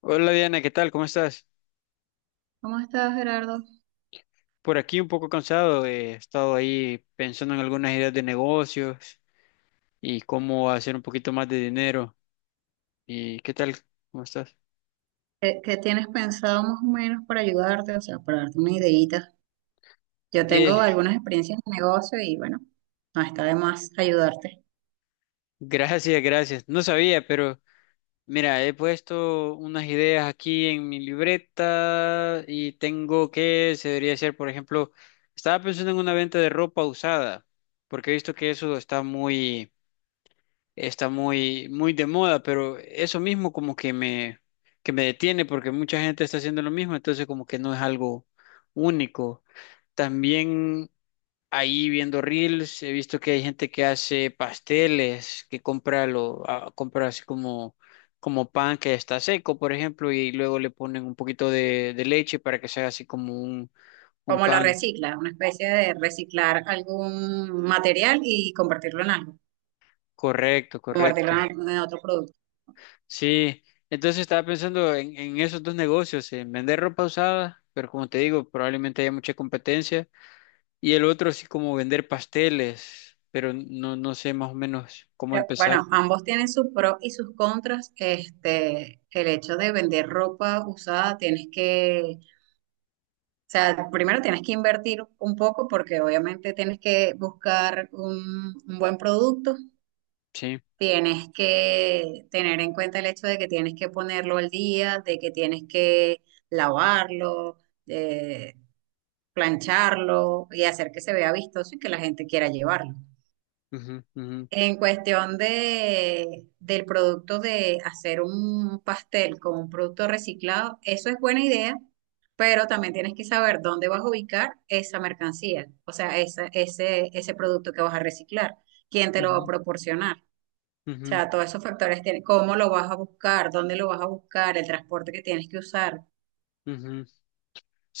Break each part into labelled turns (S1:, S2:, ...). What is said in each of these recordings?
S1: Hola Diana, ¿qué tal? ¿Cómo estás?
S2: ¿Cómo estás, Gerardo?
S1: Por aquí un poco cansado, he estado ahí pensando en algunas ideas de negocios y cómo hacer un poquito más de dinero. ¿Y qué tal? ¿Cómo estás?
S2: ¿Qué tienes pensado más o menos para ayudarte? O sea, para darte una ideita. Yo
S1: Eh,
S2: tengo algunas experiencias de negocio y bueno, no está de más ayudarte.
S1: Gracias, gracias. No sabía, pero mira, he puesto unas ideas aquí en mi libreta y tengo que, se debería hacer, por ejemplo, estaba pensando en una venta de ropa usada, porque he visto que eso está muy, muy de moda, pero eso mismo como que que me detiene porque mucha gente está haciendo lo mismo, entonces como que no es algo único. También ahí viendo reels he visto que hay gente que hace pasteles, que compra así como pan que está seco, por ejemplo, y luego le ponen un poquito de leche para que sea así como un
S2: ¿Cómo lo
S1: pan.
S2: recicla? Una especie de reciclar algún material y convertirlo en algo,
S1: Correcto,
S2: convertirlo
S1: correcto.
S2: en otro producto.
S1: Sí, entonces estaba pensando en esos dos negocios, en vender ropa usada, pero como te digo, probablemente haya mucha competencia, y el otro sí como vender pasteles, pero no sé más o menos cómo empezar.
S2: Bueno, ambos tienen sus pros y sus contras. Este, el hecho de vender ropa usada, tienes que. O sea, primero tienes que invertir un poco porque obviamente tienes que buscar un buen producto,
S1: Sí.
S2: tienes que tener en cuenta el hecho de que tienes que ponerlo al día, de que tienes que lavarlo, eh, plancharlo y hacer que se vea vistoso y que la gente quiera llevarlo.
S1: Ujú, ujú,
S2: En cuestión de, del producto de hacer un pastel con un producto reciclado, eso es buena idea, pero también tienes que saber dónde vas a ubicar esa mercancía, o sea, esa, ese producto que vas a reciclar, quién te lo va a
S1: ujú,
S2: proporcionar. O sea, todos esos factores, cómo lo vas a buscar, dónde lo vas a buscar, el transporte que tienes que usar,
S1: ujú, ujú.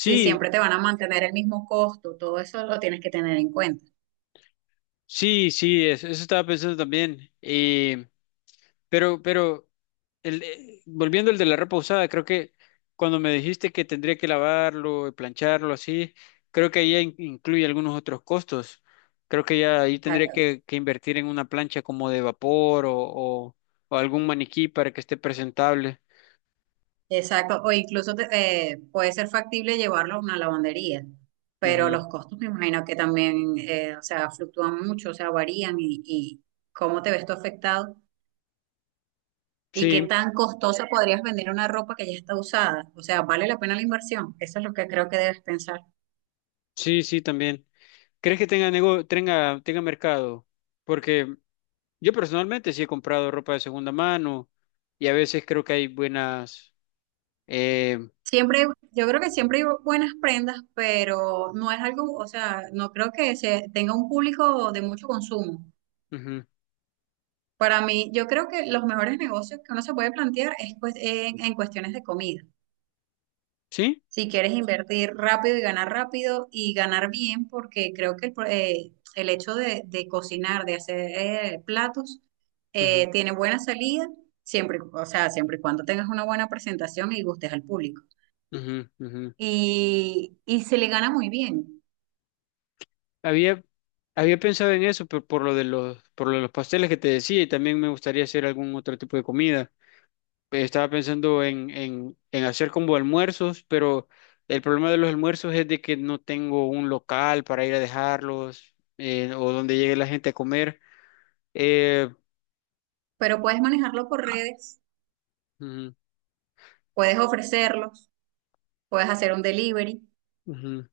S2: si siempre te van a mantener el mismo costo, todo eso lo tienes que tener en cuenta.
S1: sí, sí, eso estaba pensando también. Pero, pero, Volviendo al de la ropa usada, creo que cuando me dijiste que tendría que lavarlo, plancharlo, así, creo que ahí ya incluye algunos otros costos. Creo que ya ahí tendría que invertir en una plancha como de vapor o algún maniquí para que esté presentable.
S2: Exacto, o incluso puede ser factible llevarlo a una lavandería, pero
S1: Ujú.
S2: los costos me imagino que también, o sea, fluctúan mucho, o sea, varían y cómo te ves tú afectado y qué
S1: Sí,
S2: tan costosa podrías vender una ropa que ya está usada, o sea, ¿vale la pena la inversión? Eso es lo que creo que debes pensar.
S1: sí, sí, también. ¿Crees que tenga mercado? Porque yo personalmente sí he comprado ropa de segunda mano y a veces creo que hay buenas. Eh,
S2: Siempre, yo creo que siempre hay buenas prendas, pero no es algo, o sea, no creo que se tenga un público de mucho consumo.
S1: ujú.
S2: Para mí, yo creo que los mejores negocios que uno se puede plantear es pues, en cuestiones de comida.
S1: Sí.
S2: Si quieres invertir rápido y ganar bien, porque creo que el hecho de cocinar, de hacer platos,
S1: Ujú,
S2: tiene buena salida, siempre, o sea, siempre y cuando tengas una buena presentación y gustes al público.
S1: ujú, ujú.
S2: Y se le gana muy bien,
S1: Había, había pensado en eso por lo de los pasteles que te decía y también me gustaría hacer algún otro tipo de comida. Estaba pensando en hacer como almuerzos, pero el problema de los almuerzos es de que no tengo un local para ir a dejarlos, o donde llegue la gente a comer. Eh,
S2: pero puedes manejarlo por redes,
S1: ujú,
S2: puedes ofrecerlos, puedes hacer un delivery.
S1: ujú.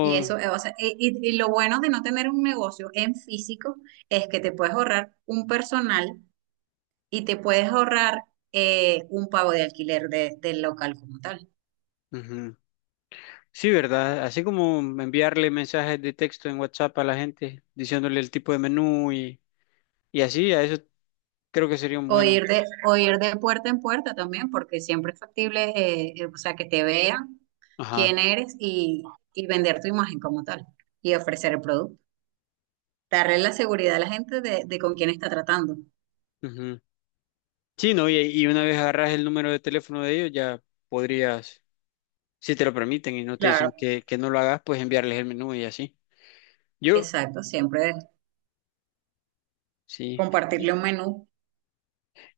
S2: Y eso, o sea, y lo bueno de no tener un negocio en físico es que te puedes ahorrar un personal y te puedes ahorrar un pago de alquiler del local como tal.
S1: ujú. Sí, ¿verdad? Así como enviarle mensajes de texto en WhatsApp a la gente diciéndole el tipo de menú y así, a eso creo que sería un buen...
S2: O ir de puerta en puerta también, porque siempre es factible, o sea, que te vean
S1: Ajá.
S2: quién eres y vender tu imagen como tal y ofrecer el producto. Darle la seguridad a la gente de con quién está tratando.
S1: Ujú. Sí, ¿no? Y una vez agarras el número de teléfono de ellos, ya podrías, si te lo permiten y no te dicen
S2: Claro,
S1: que no lo hagas, pues enviarles el menú y así. Yo,
S2: exacto, siempre
S1: sí.
S2: compartirle un menú.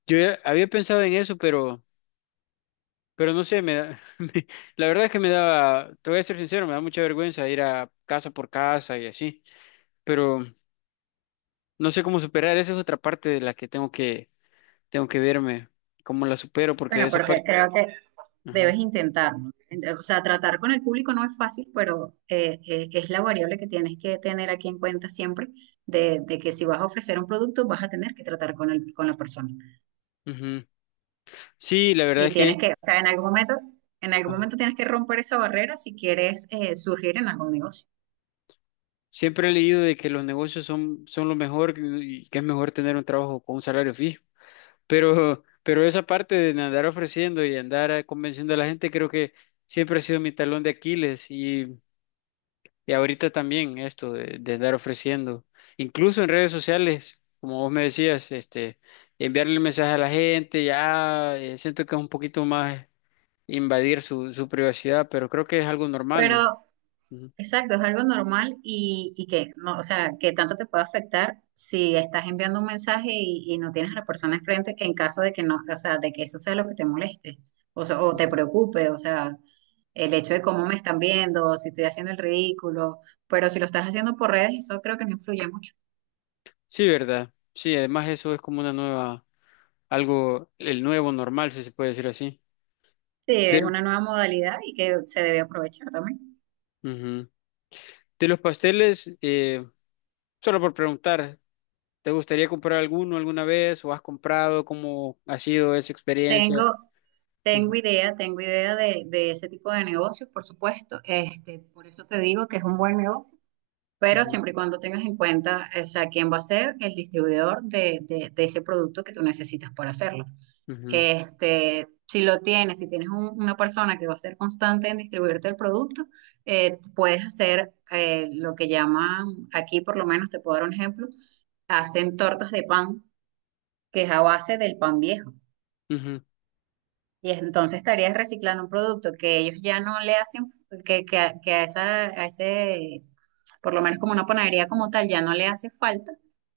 S1: Yo ya había pensado en eso, pero no sé, la verdad es que me daba, te voy a ser sincero, me da mucha vergüenza ir a casa por casa y así, pero no sé cómo superar, esa es otra parte de la que tengo tengo que verme, cómo la supero, porque
S2: Bueno,
S1: esa
S2: porque
S1: parte,
S2: creo que
S1: ajá,
S2: debes intentarlo. O sea, tratar con el público no es fácil, pero es la variable que tienes que tener aquí en cuenta siempre, de que si vas a ofrecer un producto, vas a tener que tratar con el, con la persona.
S1: ujú. Sí, la verdad
S2: Y
S1: es
S2: tienes
S1: que
S2: que, o sea, en algún
S1: ajá,
S2: momento tienes que romper esa barrera si quieres surgir en algún negocio.
S1: siempre he leído de que los negocios son lo mejor y que es mejor tener un trabajo con un salario fijo. Pero, pero esa parte de andar ofreciendo y andar convenciendo a la gente, creo que siempre ha sido mi talón de Aquiles y ahorita también esto de andar ofreciendo. Incluso en redes sociales, como vos me decías, este, enviarle mensaje a la gente, ya siento que es un poquito más invadir su privacidad, pero creo que es algo normal, ¿no?
S2: Pero exacto, es algo normal y que no, o sea, que tanto te puede afectar si estás enviando un mensaje y no tienes a la persona enfrente en caso de que no, o sea, de que eso sea lo que te moleste o, sea, o te
S1: Ujú.
S2: preocupe, o sea, el hecho de cómo me están viendo, si estoy haciendo el ridículo, pero si lo estás haciendo por redes, eso creo que no influye mucho.
S1: Sí, ¿verdad? Sí, además eso es como una nueva, algo, el nuevo normal, si se puede decir así.
S2: Sí, es
S1: Pero,
S2: una nueva modalidad y que se debe aprovechar también.
S1: ujú. De los pasteles, solo por preguntar, ¿te gustaría comprar alguno alguna vez o has comprado? ¿Cómo ha sido esa
S2: Tengo,
S1: experiencia? Ujú,
S2: tengo idea de ese tipo de negocios, por supuesto, este, por eso te digo que es un buen negocio, pero
S1: ujú,
S2: siempre y cuando tengas en cuenta, o sea, quién va a ser el distribuidor de, de ese producto que tú necesitas para hacerlo.
S1: ujú,
S2: Este, si lo tienes, si tienes una persona que va a ser constante en distribuirte el producto, puedes hacer lo que llaman, aquí por lo menos te puedo dar un ejemplo, hacen tortas de pan, que es a base del pan viejo.
S1: ujú,
S2: Entonces estarías reciclando un producto que ellos ya no le hacen, que, que a, esa, a ese, por lo menos como una panadería como tal, ya no le hace falta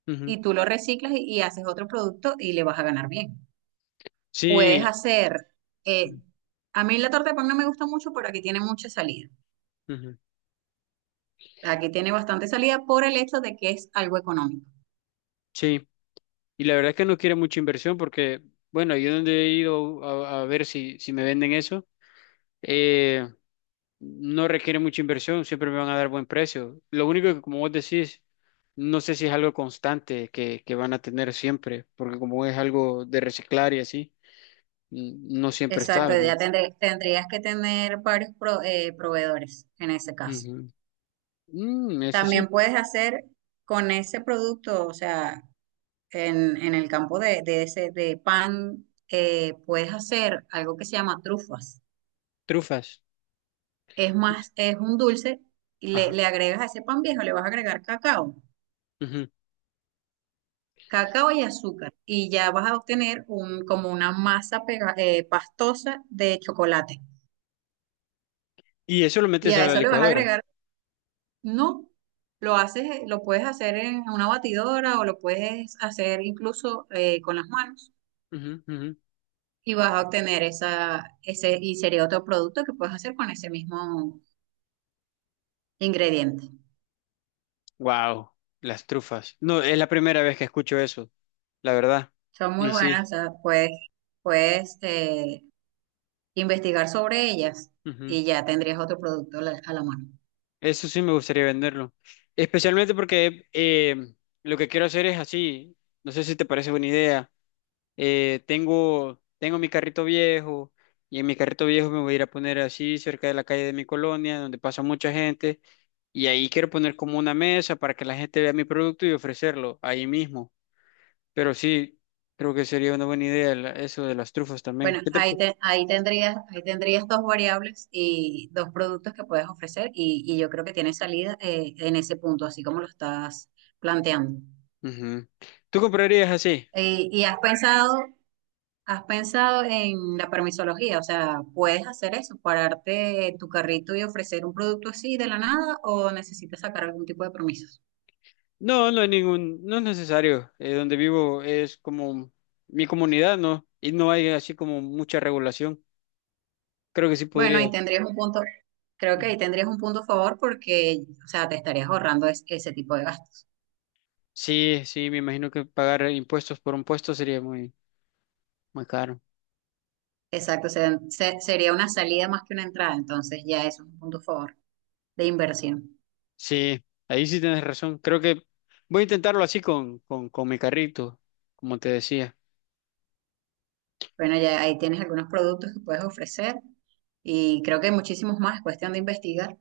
S1: ujú.
S2: y tú lo reciclas y haces otro producto y le vas a ganar bien. Puedes
S1: Sí,
S2: hacer, eh, a mí la torta de pan no me gusta mucho, pero aquí tiene mucha salida.
S1: ujú,
S2: Aquí tiene bastante salida por el hecho de que es algo económico.
S1: sí. Y la verdad es que no quiere mucha inversión porque, bueno, yo donde he ido a ver si me venden eso. Eh, no requiere mucha inversión, siempre me van a dar buen precio. Lo único que, como vos decís, no sé si es algo constante que van a tener siempre, porque como es algo de reciclar y así, n- no siempre está,
S2: Exacto,
S1: ¿verdad?
S2: tendrías que tener varios proveedores en ese caso.
S1: Ujú. Mm, eso
S2: También
S1: sí,
S2: puedes hacer con ese producto, o sea, en el campo de ese, de pan, puedes hacer algo que se llama trufas.
S1: trufas.
S2: Es más, es un dulce y le,
S1: Ajá.
S2: le agregas a ese pan viejo, le vas a agregar cacao,
S1: Ujú.
S2: cacao y azúcar y ya vas a obtener un, como una masa pastosa de chocolate.
S1: Y eso lo
S2: Y
S1: metes a
S2: a
S1: la
S2: eso le vas a
S1: licuadora.
S2: agregar, no, lo haces, lo puedes hacer en una batidora o lo puedes hacer incluso con las manos y vas a obtener esa, ese, y sería otro producto que puedes hacer con ese mismo ingrediente.
S1: Wow, las trufas. No, es la primera vez que escucho eso, la verdad.
S2: Son muy
S1: Y sí.
S2: buenas, o sea, puedes, puedes investigar sobre ellas
S1: Ujú.
S2: y ya tendrías otro producto a la mano.
S1: Eso sí me gustaría venderlo. Especialmente porque lo que quiero hacer es así. No sé si te parece buena idea. Tengo mi carrito viejo y en mi carrito viejo me voy a ir a poner así cerca de la calle de mi colonia, donde pasa mucha gente. Y ahí quiero poner como una mesa para que la gente vea mi producto y ofrecerlo ahí mismo. Pero sí, creo que sería una buena idea eso de las trufas también.
S2: Bueno,
S1: ¿Qué te pa-
S2: ahí, ahí tendrías dos variables y dos productos que puedes ofrecer y yo creo que tienes salida en ese punto, así como lo estás planteando.
S1: Ujú. ¿Tú comprarías así?
S2: ¿Y has pensado en la permisología? O sea, ¿puedes hacer eso, pararte tu carrito y ofrecer un producto así de la nada o necesitas sacar algún tipo de permisos?
S1: No, no hay ningún, no es necesario. Donde vivo es como mi comunidad, ¿no? Y no hay así como mucha regulación. Creo que sí
S2: Bueno,
S1: podría.
S2: ahí tendrías un punto, creo que
S1: Ujú.
S2: ahí tendrías un punto a favor porque, o sea, te estarías ahorrando ese tipo de gastos.
S1: Sí, sí, me imagino que pagar impuestos por un puesto sería muy, muy caro.
S2: Exacto, sería una salida más que una entrada, entonces ya eso es un punto a favor de inversión.
S1: Sí, ahí sí tienes razón. Creo que voy a intentarlo así con mi carrito, como te decía.
S2: Bueno, ya ahí tienes algunos productos que puedes ofrecer y creo que hay muchísimos más, es cuestión de investigar.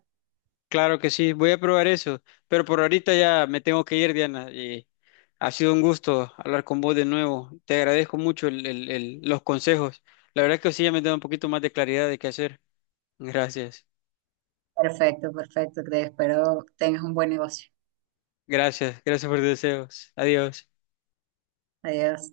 S1: Claro que sí, voy a probar eso, pero por ahorita ya me tengo que ir, Diana, y ha sido un gusto hablar con vos de nuevo. Te agradezco mucho los consejos. La verdad es que sí, ya me da un poquito más de claridad de qué hacer. Gracias,
S2: Perfecto, perfecto, te espero tengas un buen negocio.
S1: gracias, gracias por tus deseos. Adiós.
S2: Adiós.